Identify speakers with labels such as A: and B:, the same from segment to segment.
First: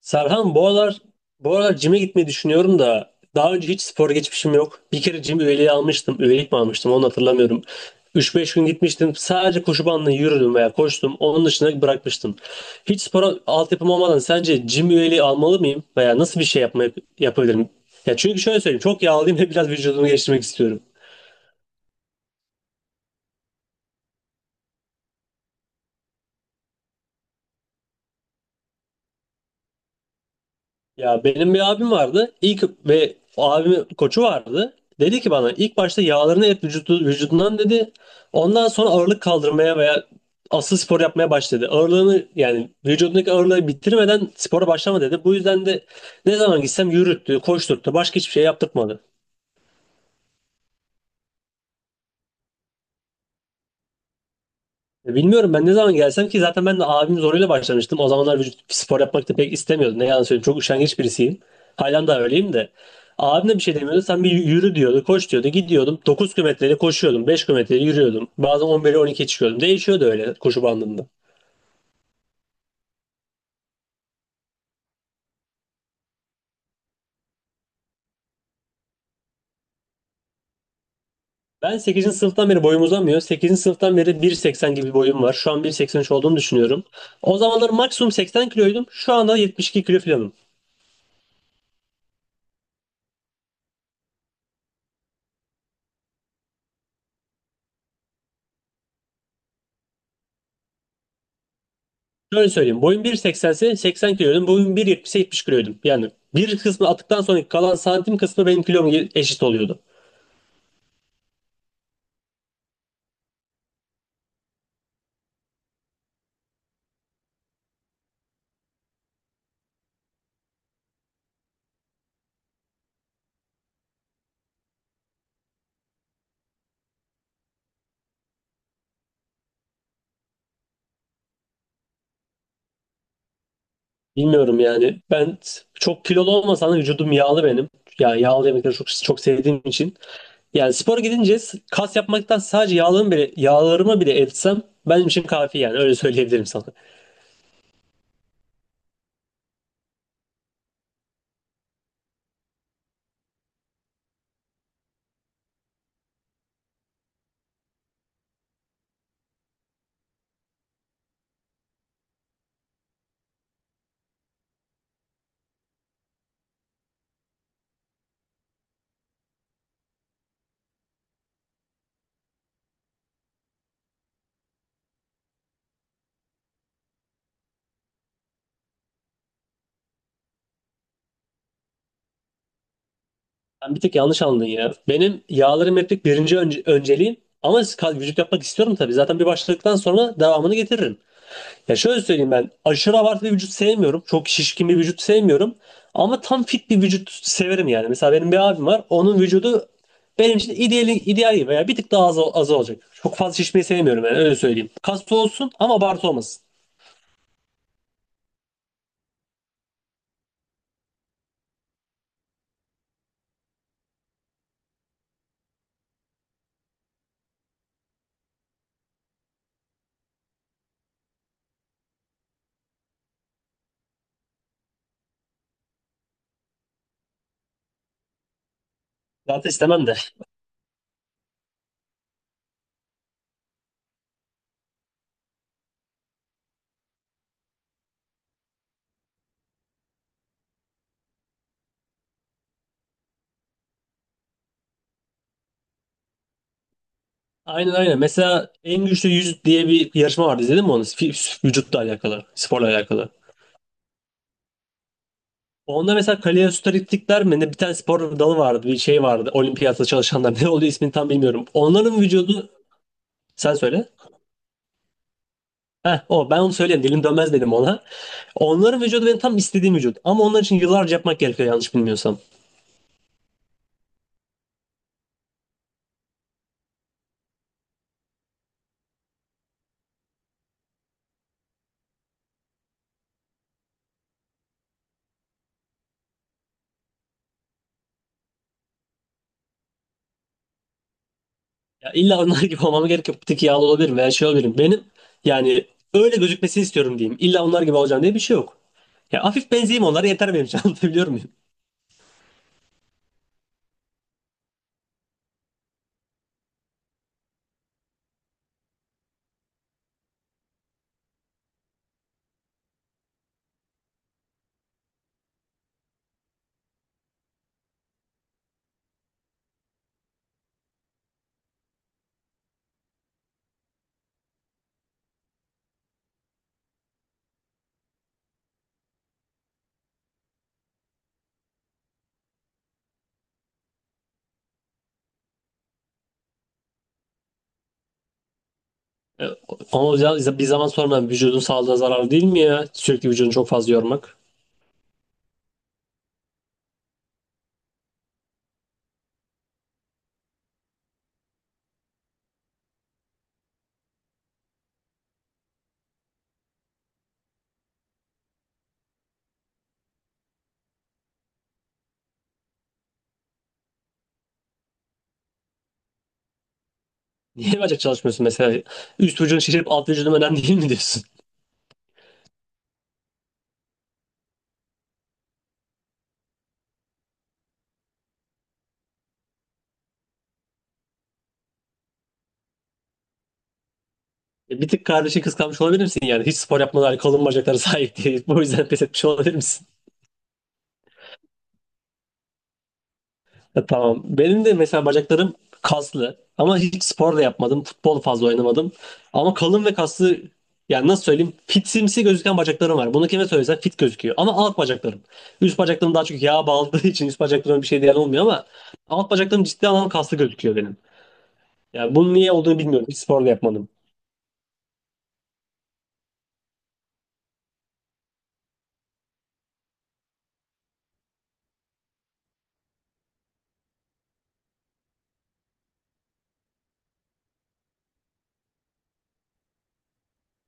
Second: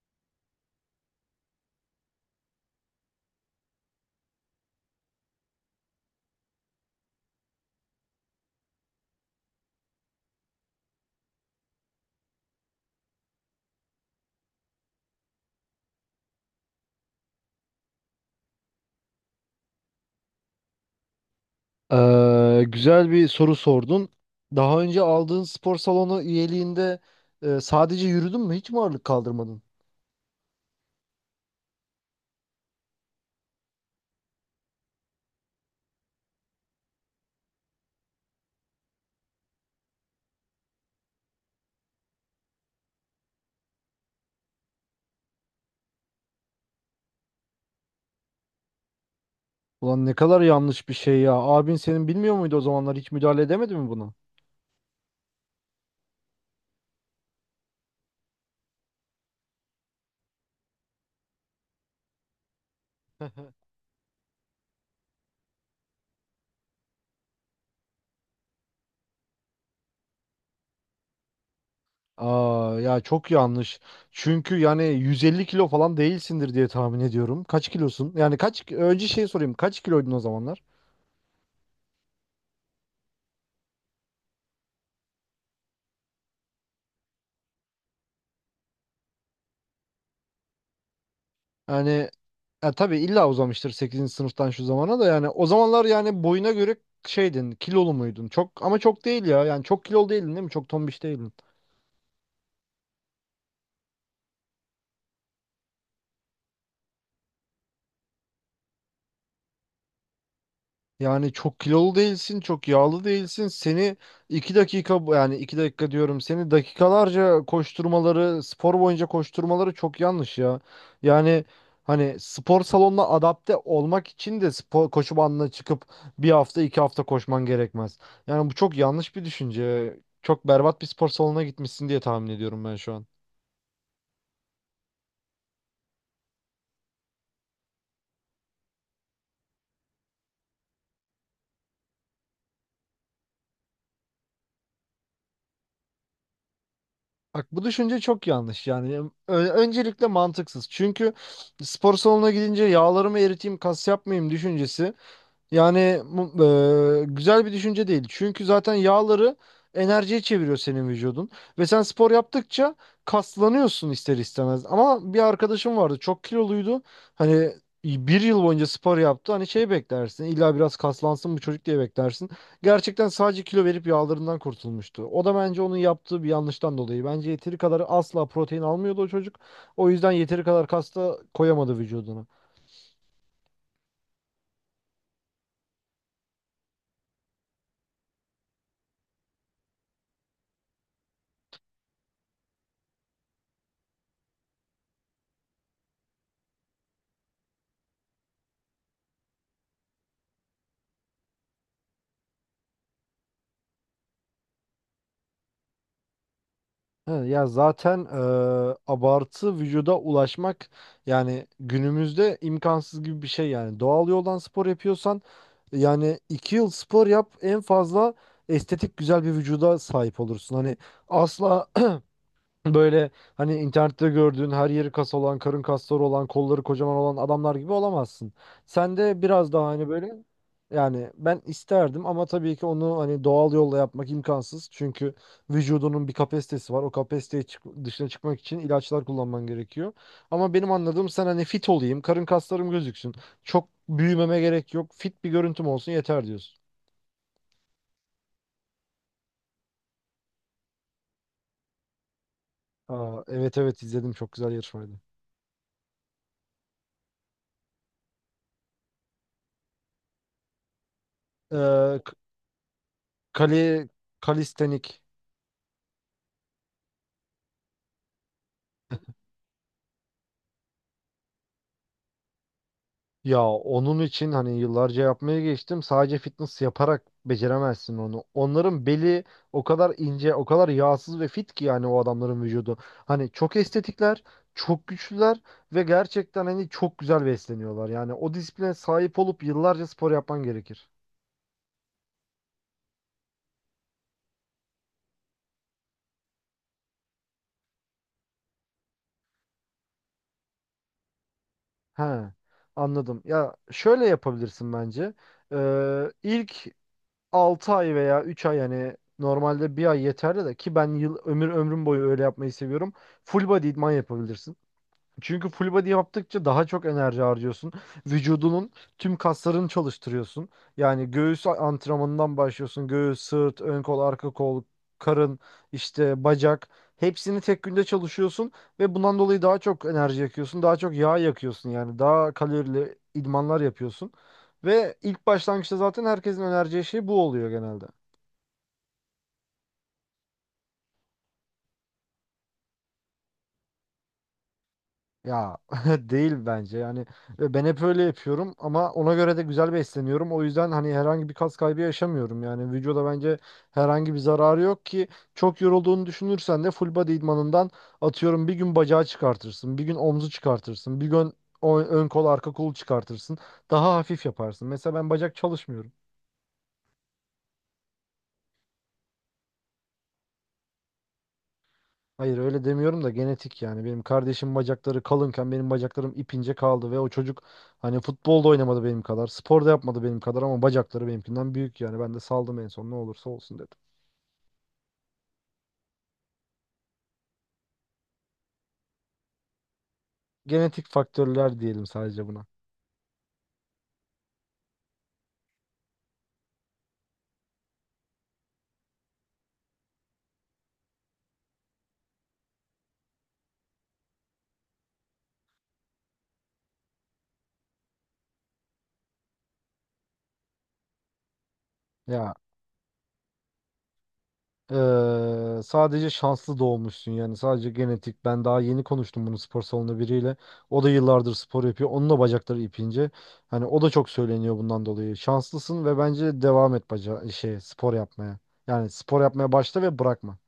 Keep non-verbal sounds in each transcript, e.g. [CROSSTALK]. A: Serhan, bu aralar cime gitmeyi düşünüyorum da daha önce hiç spor geçmişim yok. Bir kere cim üyeliği almıştım. Üyelik mi almıştım, onu hatırlamıyorum. Üç beş gün gitmiştim. Sadece koşu bandına yürüdüm veya koştum. Onun dışında bırakmıştım. Hiç spora altyapım olmadan sence cim üyeliği almalı mıyım? Veya nasıl bir şey yapabilirim? Ya çünkü şöyle söyleyeyim. Çok yağlıyım ve biraz vücudumu geliştirmek istiyorum.
B: Güzel bir soru sordun. Daha önce aldığın spor salonu üyeliğinde sadece yürüdün mü? Hiç mi ağırlık kaldırmadın?
A: Ya benim bir abim vardı. İlk ve o abimin koçu vardı. Dedi ki bana ilk başta yağlarını et vücudu, vücudundan dedi. Ondan sonra ağırlık kaldırmaya veya asıl spor yapmaya başladı. Ağırlığını yani vücudundaki ağırlığı bitirmeden spora başlama dedi. Bu yüzden de ne zaman gitsem yürüttü, koşturttu. Başka hiçbir şey yaptırtmadı.
B: Ulan ne kadar yanlış bir şey ya. Abin senin bilmiyor muydu o zamanlar? Hiç müdahale edemedi mi buna?
A: Bilmiyorum, ben ne zaman gelsem ki zaten ben de abim zoruyla başlamıştım. O zamanlar vücut spor yapmak da pek istemiyordum. Ne yalan söyleyeyim. Çok üşengeç birisiyim. Halen daha öyleyim de. Abim de
B: [LAUGHS]
A: bir şey demiyordu. Sen bir yürü diyordu, koş diyordu. Gidiyordum. 9 kilometreyle koşuyordum. 5 kilometreyle yürüyordum. Bazen 11'e, on 12'ye çıkıyordum. Değişiyordu öyle koşu bandında.
B: Aa, ya çok yanlış. Çünkü yani 150 kilo falan değilsindir diye tahmin ediyorum. Kaç kilosun? Yani kaç önce şey sorayım. Kaç kiloydun o zamanlar?
A: Ben sekizinci sınıftan beri boyum uzamıyor. Sekizinci sınıftan beri bir seksen gibi bir boyum var. Şu an bir seksen üç olduğunu düşünüyorum. O zamanlar maksimum 80 kiloydum. Şu anda 72 kilo falanım.
B: Yani ya tabii illa uzamıştır sekizinci sınıftan şu zamana da, yani o zamanlar yani boyuna göre şeydin, kilolu muydun? Çok, ama çok değil ya, yani çok kilolu değildin değil mi? Çok tombiş değildin.
A: Şöyle söyleyeyim. Boyum bir seksense, 80 kiloydum. Boyum 1,70'e 70 kiloydum. Yani bir kısmı attıktan sonra kalan santim kısmı benim kilom eşit oluyordu.
B: Yani çok kilolu değilsin, çok yağlı değilsin. Seni 2 dakika yani 2 dakika diyorum, seni dakikalarca koşturmaları, spor boyunca koşturmaları çok yanlış ya. Yani hani spor salonuna adapte olmak için de spor koşu bandına çıkıp bir hafta 2 hafta koşman gerekmez. Yani bu çok yanlış bir düşünce. Çok berbat bir spor salonuna gitmişsin diye tahmin ediyorum ben şu an.
A: Bilmiyorum yani. Ben çok kilolu olmasam da vücudum yağlı benim. Yani yağlı yemekleri çok çok sevdiğim için. Yani spora gidince kas yapmaktan sadece yağlarımı bile eritsem benim için kafi, yani öyle söyleyebilirim sana.
B: Bak bu düşünce çok yanlış yani. Öncelikle mantıksız. Çünkü spor salonuna gidince yağlarımı eriteyim, kas yapmayayım düşüncesi, yani güzel bir düşünce değil. Çünkü zaten yağları enerjiye çeviriyor senin vücudun. Ve sen spor yaptıkça kaslanıyorsun ister istemez. Ama bir arkadaşım vardı, çok kiloluydu. Hani bir yıl boyunca spor yaptı. Hani şey, beklersin illa biraz kaslansın bu çocuk diye beklersin. Gerçekten sadece kilo verip yağlarından kurtulmuştu. O da bence onun yaptığı bir yanlıştan dolayı. Bence yeteri kadar asla protein almıyordu o çocuk. O yüzden yeteri kadar kas da koyamadı vücuduna.
A: Sen bir tık yanlış anladın ya. Benim yağlarım eritmek birinci önceliğim ama vücut yapmak istiyorum tabii. Zaten bir başladıktan sonra devamını getiririm. Ya şöyle söyleyeyim, ben aşırı abartı bir vücut sevmiyorum. Çok şişkin bir vücut sevmiyorum. Ama tam fit bir vücut severim yani. Mesela benim bir abim var. Onun vücudu benim için ideal, ideal gibi veya bir tık daha az, az olacak. Çok fazla şişmeyi sevmiyorum yani, öyle söyleyeyim. Kaslı olsun ama abartı olmasın.
B: He, ya zaten abartı vücuda ulaşmak yani günümüzde imkansız gibi bir şey yani. Doğal yoldan spor yapıyorsan yani 2 yıl spor yap en fazla, estetik güzel bir vücuda sahip olursun. Hani asla, böyle hani internette gördüğün her yeri kas olan, karın kasları olan, kolları kocaman olan adamlar gibi olamazsın. Sen de
A: Zaten
B: biraz daha
A: istemem
B: hani
A: de.
B: böyle, yani ben isterdim, ama tabii ki onu hani doğal yolla yapmak imkansız. Çünkü vücudunun bir kapasitesi var. O kapasiteye dışına çıkmak için ilaçlar kullanman gerekiyor. Ama benim anladığım sen hani fit olayım, karın kaslarım gözüksün. Çok büyümeme gerek yok. Fit bir görüntüm olsun yeter diyorsun.
A: Aynen aynen. Mesela en güçlü 100 diye bir yarışma vardı. İzledin mi onu? Vücutla alakalı. Sporla alakalı.
B: Aa, evet evet, izledim, çok güzel yarışmaydı.
A: Onda mesela kaloriferiklikler mi ne, bir tane spor dalı vardı. Bir şey vardı. Olimpiyatta çalışanlar. [LAUGHS] Ne oluyor, ismini tam bilmiyorum.
B: Ee,
A: Onların
B: k-
A: vücudu... Sen
B: kali,
A: söyle.
B: Kalistenik.
A: Heh, o ben onu söyleyeyim dilim dönmez dedim ona. Onların vücudu benim tam istediğim vücut. Ama onlar için yıllarca yapmak gerekiyor yanlış bilmiyorsam.
B: Ya onun için hani yıllarca yapmaya geçtim. Sadece fitness yaparak beceremezsin onu. Onların beli o kadar ince, o kadar yağsız ve fit ki yani o adamların vücudu. Hani çok estetikler, çok güçlüler ve gerçekten hani çok güzel besleniyorlar. Yani o disipline sahip olup yıllarca spor yapman gerekir.
A: Ya illa onlar gibi olmama gerek yok. Bir tık yağlı olabilirim veya şey olabilirim. Benim yani öyle gözükmesini istiyorum diyeyim. İlla onlar gibi olacağım diye bir şey yok. Ya hafif benzeyeyim onlara yeter benim için. [LAUGHS] Anlatabiliyor muyum?
B: He, anladım. Ya şöyle yapabilirsin bence. İlk 6 ay veya 3 ay, yani normalde bir ay yeterli de ki ben yıl ömrüm boyu öyle yapmayı seviyorum. Full body idman yapabilirsin. Çünkü full body yaptıkça daha çok enerji harcıyorsun. Vücudunun tüm kaslarını çalıştırıyorsun. Yani göğüs antrenmanından başlıyorsun. Göğüs, sırt, ön kol, arka kol, karın, işte bacak. Hepsini tek günde çalışıyorsun ve bundan dolayı daha çok enerji yakıyorsun. Daha çok yağ yakıyorsun yani. Daha kalorili idmanlar yapıyorsun. Ve ilk başlangıçta zaten herkesin önereceği şey bu oluyor genelde.
A: E, Ama bir zaman sonra vücudun sağlığına zararlı değil mi ya? Sürekli vücudunu çok fazla yormak.
B: Ya [LAUGHS] değil bence yani. Ben hep öyle yapıyorum ama ona göre de güzel besleniyorum. O yüzden hani herhangi bir kas kaybı yaşamıyorum. Yani vücuda bence herhangi bir zararı yok ki, çok yorulduğunu düşünürsen de full body idmanından atıyorum bir gün bacağı çıkartırsın, bir gün omzu çıkartırsın, bir gün ön kol arka kolu çıkartırsın. Daha hafif yaparsın. Mesela ben bacak çalışmıyorum.
A: Niye bacak çalışmıyorsun mesela? Üst vücudun şişirip alt vücudun önemli değil mi diyorsun?
B: Hayır öyle demiyorum da, genetik yani. Benim kardeşim bacakları kalınken benim bacaklarım ipince kaldı ve o çocuk hani futbolda oynamadı benim kadar, spor da yapmadı benim kadar, ama bacakları benimkinden büyük yani. Ben de saldım en son, ne olursa olsun dedim.
A: Bir tık kardeşi kıskanmış olabilir misin yani? Hiç spor yapmadan kalın bacaklara sahip değil. [LAUGHS] Bu yüzden pes etmiş olabilir misin? [LAUGHS]
B: Genetik faktörler diyelim sadece buna.
A: Tamam. Benim de mesela bacaklarım kaslı. Ama hiç spor da yapmadım. Futbol fazla oynamadım. Ama kalın ve kaslı, yani nasıl söyleyeyim? Fitsimsi gözüken bacaklarım var. Bunu kime söylesen fit gözüküyor. Ama alt bacaklarım. Üst bacaklarım daha çok yağa bağladığı [LAUGHS] için üst bacaklarım bir şey diyen olmuyor ama alt bacaklarım ciddi anlamda kaslı gözüküyor benim. Yani bunun niye
B: Ya
A: olduğunu bilmiyorum. Hiç spor da yapmadım.
B: Sadece şanslı doğmuşsun yani, sadece genetik. Ben daha yeni konuştum bunu spor salonu biriyle. O da yıllardır spor yapıyor. Onun da bacakları ipince. Hani o da çok söyleniyor bundan dolayı. Şanslısın ve bence devam et baca şey spor yapmaya. Yani spor yapmaya başla ve bırakma.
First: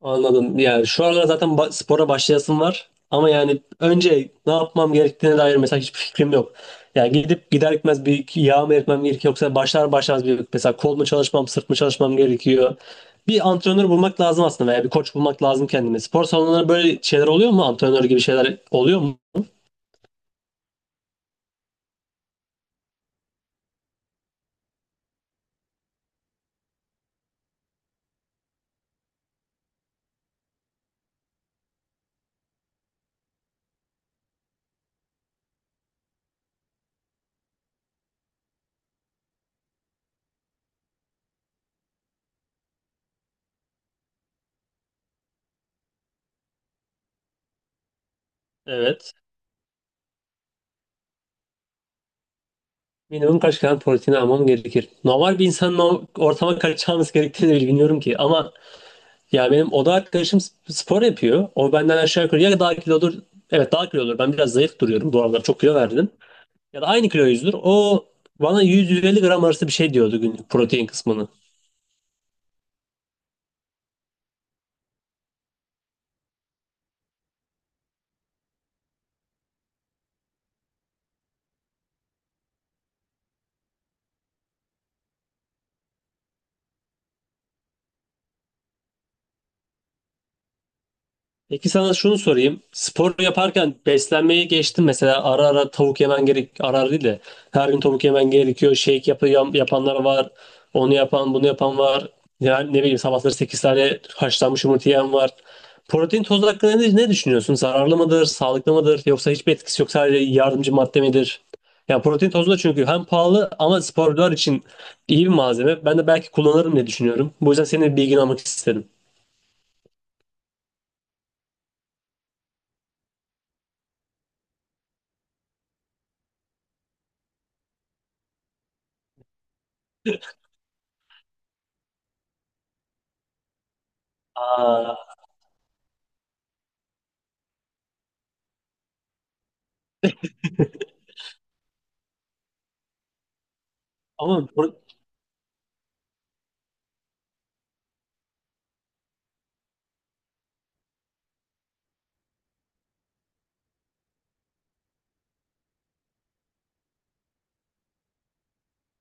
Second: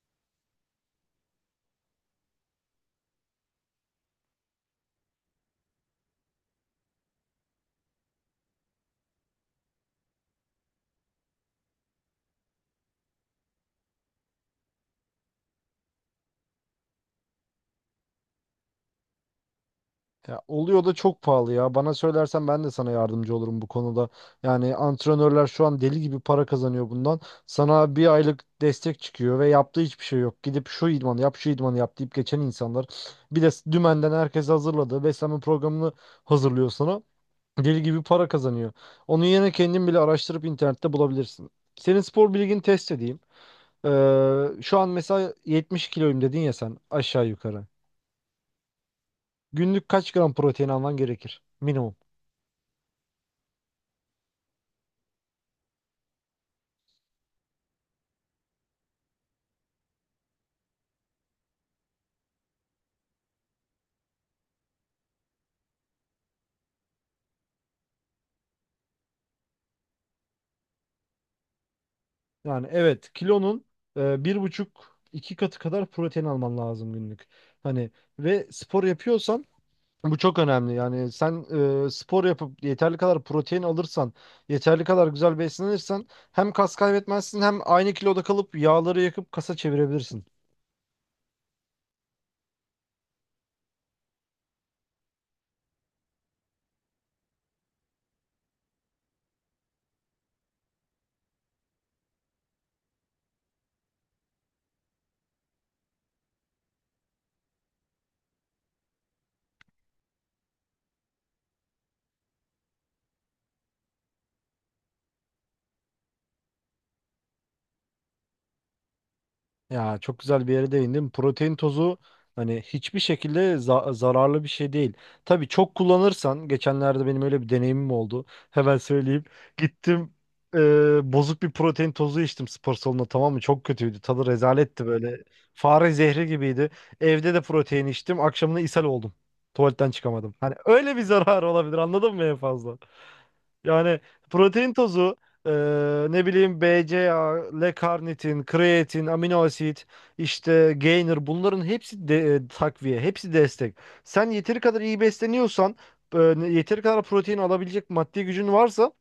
A: Anladım. Yani şu aralar zaten spora başlayasım var. Ama yani önce ne yapmam gerektiğine dair mesela hiçbir fikrim yok. Yani gidip gider gitmez bir iki yağ mı eritmem gerekiyor, yoksa başlar başlamaz bir mesela kol mu çalışmam, sırt mı çalışmam gerekiyor. Bir antrenör bulmak lazım aslında veya bir koç bulmak lazım kendime. Spor salonlarında böyle şeyler oluyor mu? Antrenör gibi şeyler oluyor mu?
B: Ya oluyor da çok pahalı ya. Bana söylersen ben de sana yardımcı olurum bu konuda. Yani antrenörler şu an deli gibi para kazanıyor bundan. Sana bir aylık destek çıkıyor ve yaptığı hiçbir şey yok. Gidip şu idmanı yap, şu idmanı yap deyip geçen insanlar. Bir de dümenden herkes hazırladı. Beslenme programını hazırlıyor sana. Deli gibi para kazanıyor. Onun yerine kendin bile araştırıp internette bulabilirsin. Senin spor bilgini test edeyim. Şu an mesela 70 kiloyum dedin ya sen aşağı yukarı.
A: Evet.
B: Günlük kaç gram protein alman gerekir? Minimum.
A: Minimum kaç gram protein almam gerekir? Normal bir insanın o ortama kaçacağımız gerektiğini bile bilmiyorum ki. Ama ya benim oda arkadaşım spor yapıyor. O benden aşağı yukarı ya daha kilodur. Evet, daha kilodur. Ben biraz zayıf duruyorum. Bu aralar çok kilo verdim. Ya da aynı kilo yüzdür. O bana 100-150 gram arası bir şey diyordu günlük protein kısmını.
B: Yani evet, kilonun bir buçuk iki katı kadar protein alman lazım günlük. Hani ve spor yapıyorsan bu çok önemli. Yani sen spor yapıp yeterli kadar protein alırsan, yeterli kadar güzel beslenirsen hem kas kaybetmezsin, hem aynı kiloda kalıp yağları yakıp kasa çevirebilirsin.
A: Peki sana şunu sorayım. Spor yaparken beslenmeyi geçtim. Mesela ara ara tavuk yemen gerek, ara ara değil de her gün tavuk yemen gerekiyor. Yapanlar var. Onu yapan, bunu yapan var. Yani ne bileyim, sabahları 8 tane haşlanmış yumurta yiyen var. Protein tozu hakkında ne düşünüyorsun? Zararlı mıdır, sağlıklı mıdır, yoksa hiçbir etkisi yok sadece yardımcı madde midir? Yani protein tozu da çünkü hem pahalı ama sporcular için iyi bir malzeme. Ben de belki kullanırım diye düşünüyorum. Bu yüzden senin bilgini almak istedim.
B: Ya çok güzel bir yere değindin. Protein tozu hani hiçbir şekilde zararlı bir şey değil. Tabii çok kullanırsan, geçenlerde benim öyle bir deneyimim oldu. Hemen söyleyeyim. Gittim, bozuk bir protein tozu içtim spor salonunda, tamam mı? Çok kötüydü. Tadı rezaletti
A: Aa,
B: böyle. Fare zehri gibiydi. Evde de protein içtim. Akşamına ishal oldum. Tuvaletten çıkamadım. Hani öyle bir zarar olabilir, anladın mı, en fazla? Yani
A: ama
B: protein
A: pro-
B: tozu, e, ne bileyim BCAA, L-karnitin, kreatin, amino asit, işte gainer, bunların hepsi de takviye, hepsi destek. Sen yeteri kadar iyi besleniyorsan, e, yeteri kadar protein alabilecek maddi gücün varsa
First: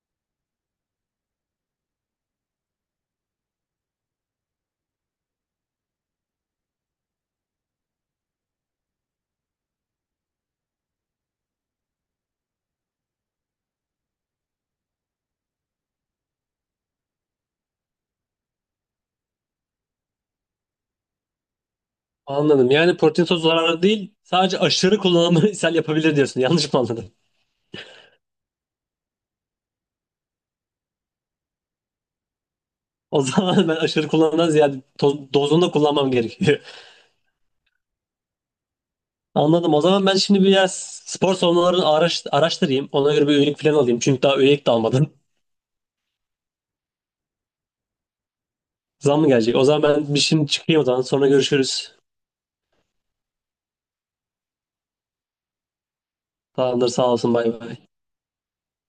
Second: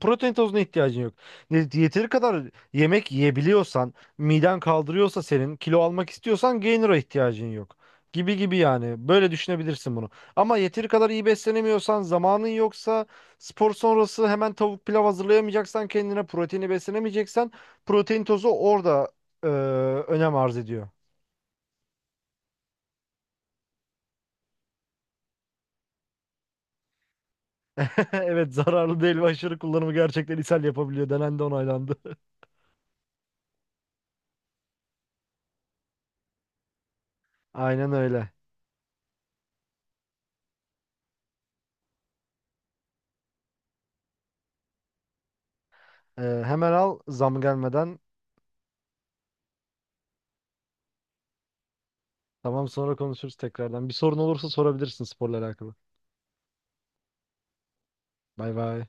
B: protein tozuna ihtiyacın yok. Yeteri kadar yemek yiyebiliyorsan, miden kaldırıyorsa senin, kilo almak istiyorsan gainer'a ihtiyacın yok. Gibi gibi yani. Böyle düşünebilirsin bunu. Ama yeteri kadar iyi beslenemiyorsan, zamanın yoksa, spor sonrası hemen tavuk pilav hazırlayamayacaksan, kendine proteini beslenemeyeceksen, protein tozu orada e, önem arz ediyor.
A: anladım. Yani protein tozu zararlı değil. Sadece aşırı kullanımı [LAUGHS] ishal yapabilir diyorsun. Yanlış mı anladım?
B: [LAUGHS] Evet, zararlı değil ve aşırı kullanımı gerçekten ishal yapabiliyor. Denendi, onaylandı.
A: O zaman ben aşırı kullanımdan ziyade, dozunda kullanmam gerekiyor.
B: [LAUGHS] Aynen öyle.
A: [LAUGHS] Anladım. O zaman ben şimdi biraz spor salonlarını araştırayım. Ona göre bir üyelik falan alayım. Çünkü daha üyelik de almadım.
B: Hemen al zam gelmeden.
A: [LAUGHS] Zam mı gelecek? O zaman ben bir şimdi çıkayım o zaman. Sonra görüşürüz.
B: Tamam, sonra konuşuruz tekrardan. Bir sorun olursa sorabilirsin sporla alakalı.
A: Tamamdır. Sağ olsun. Bay bay.
B: Bay bay.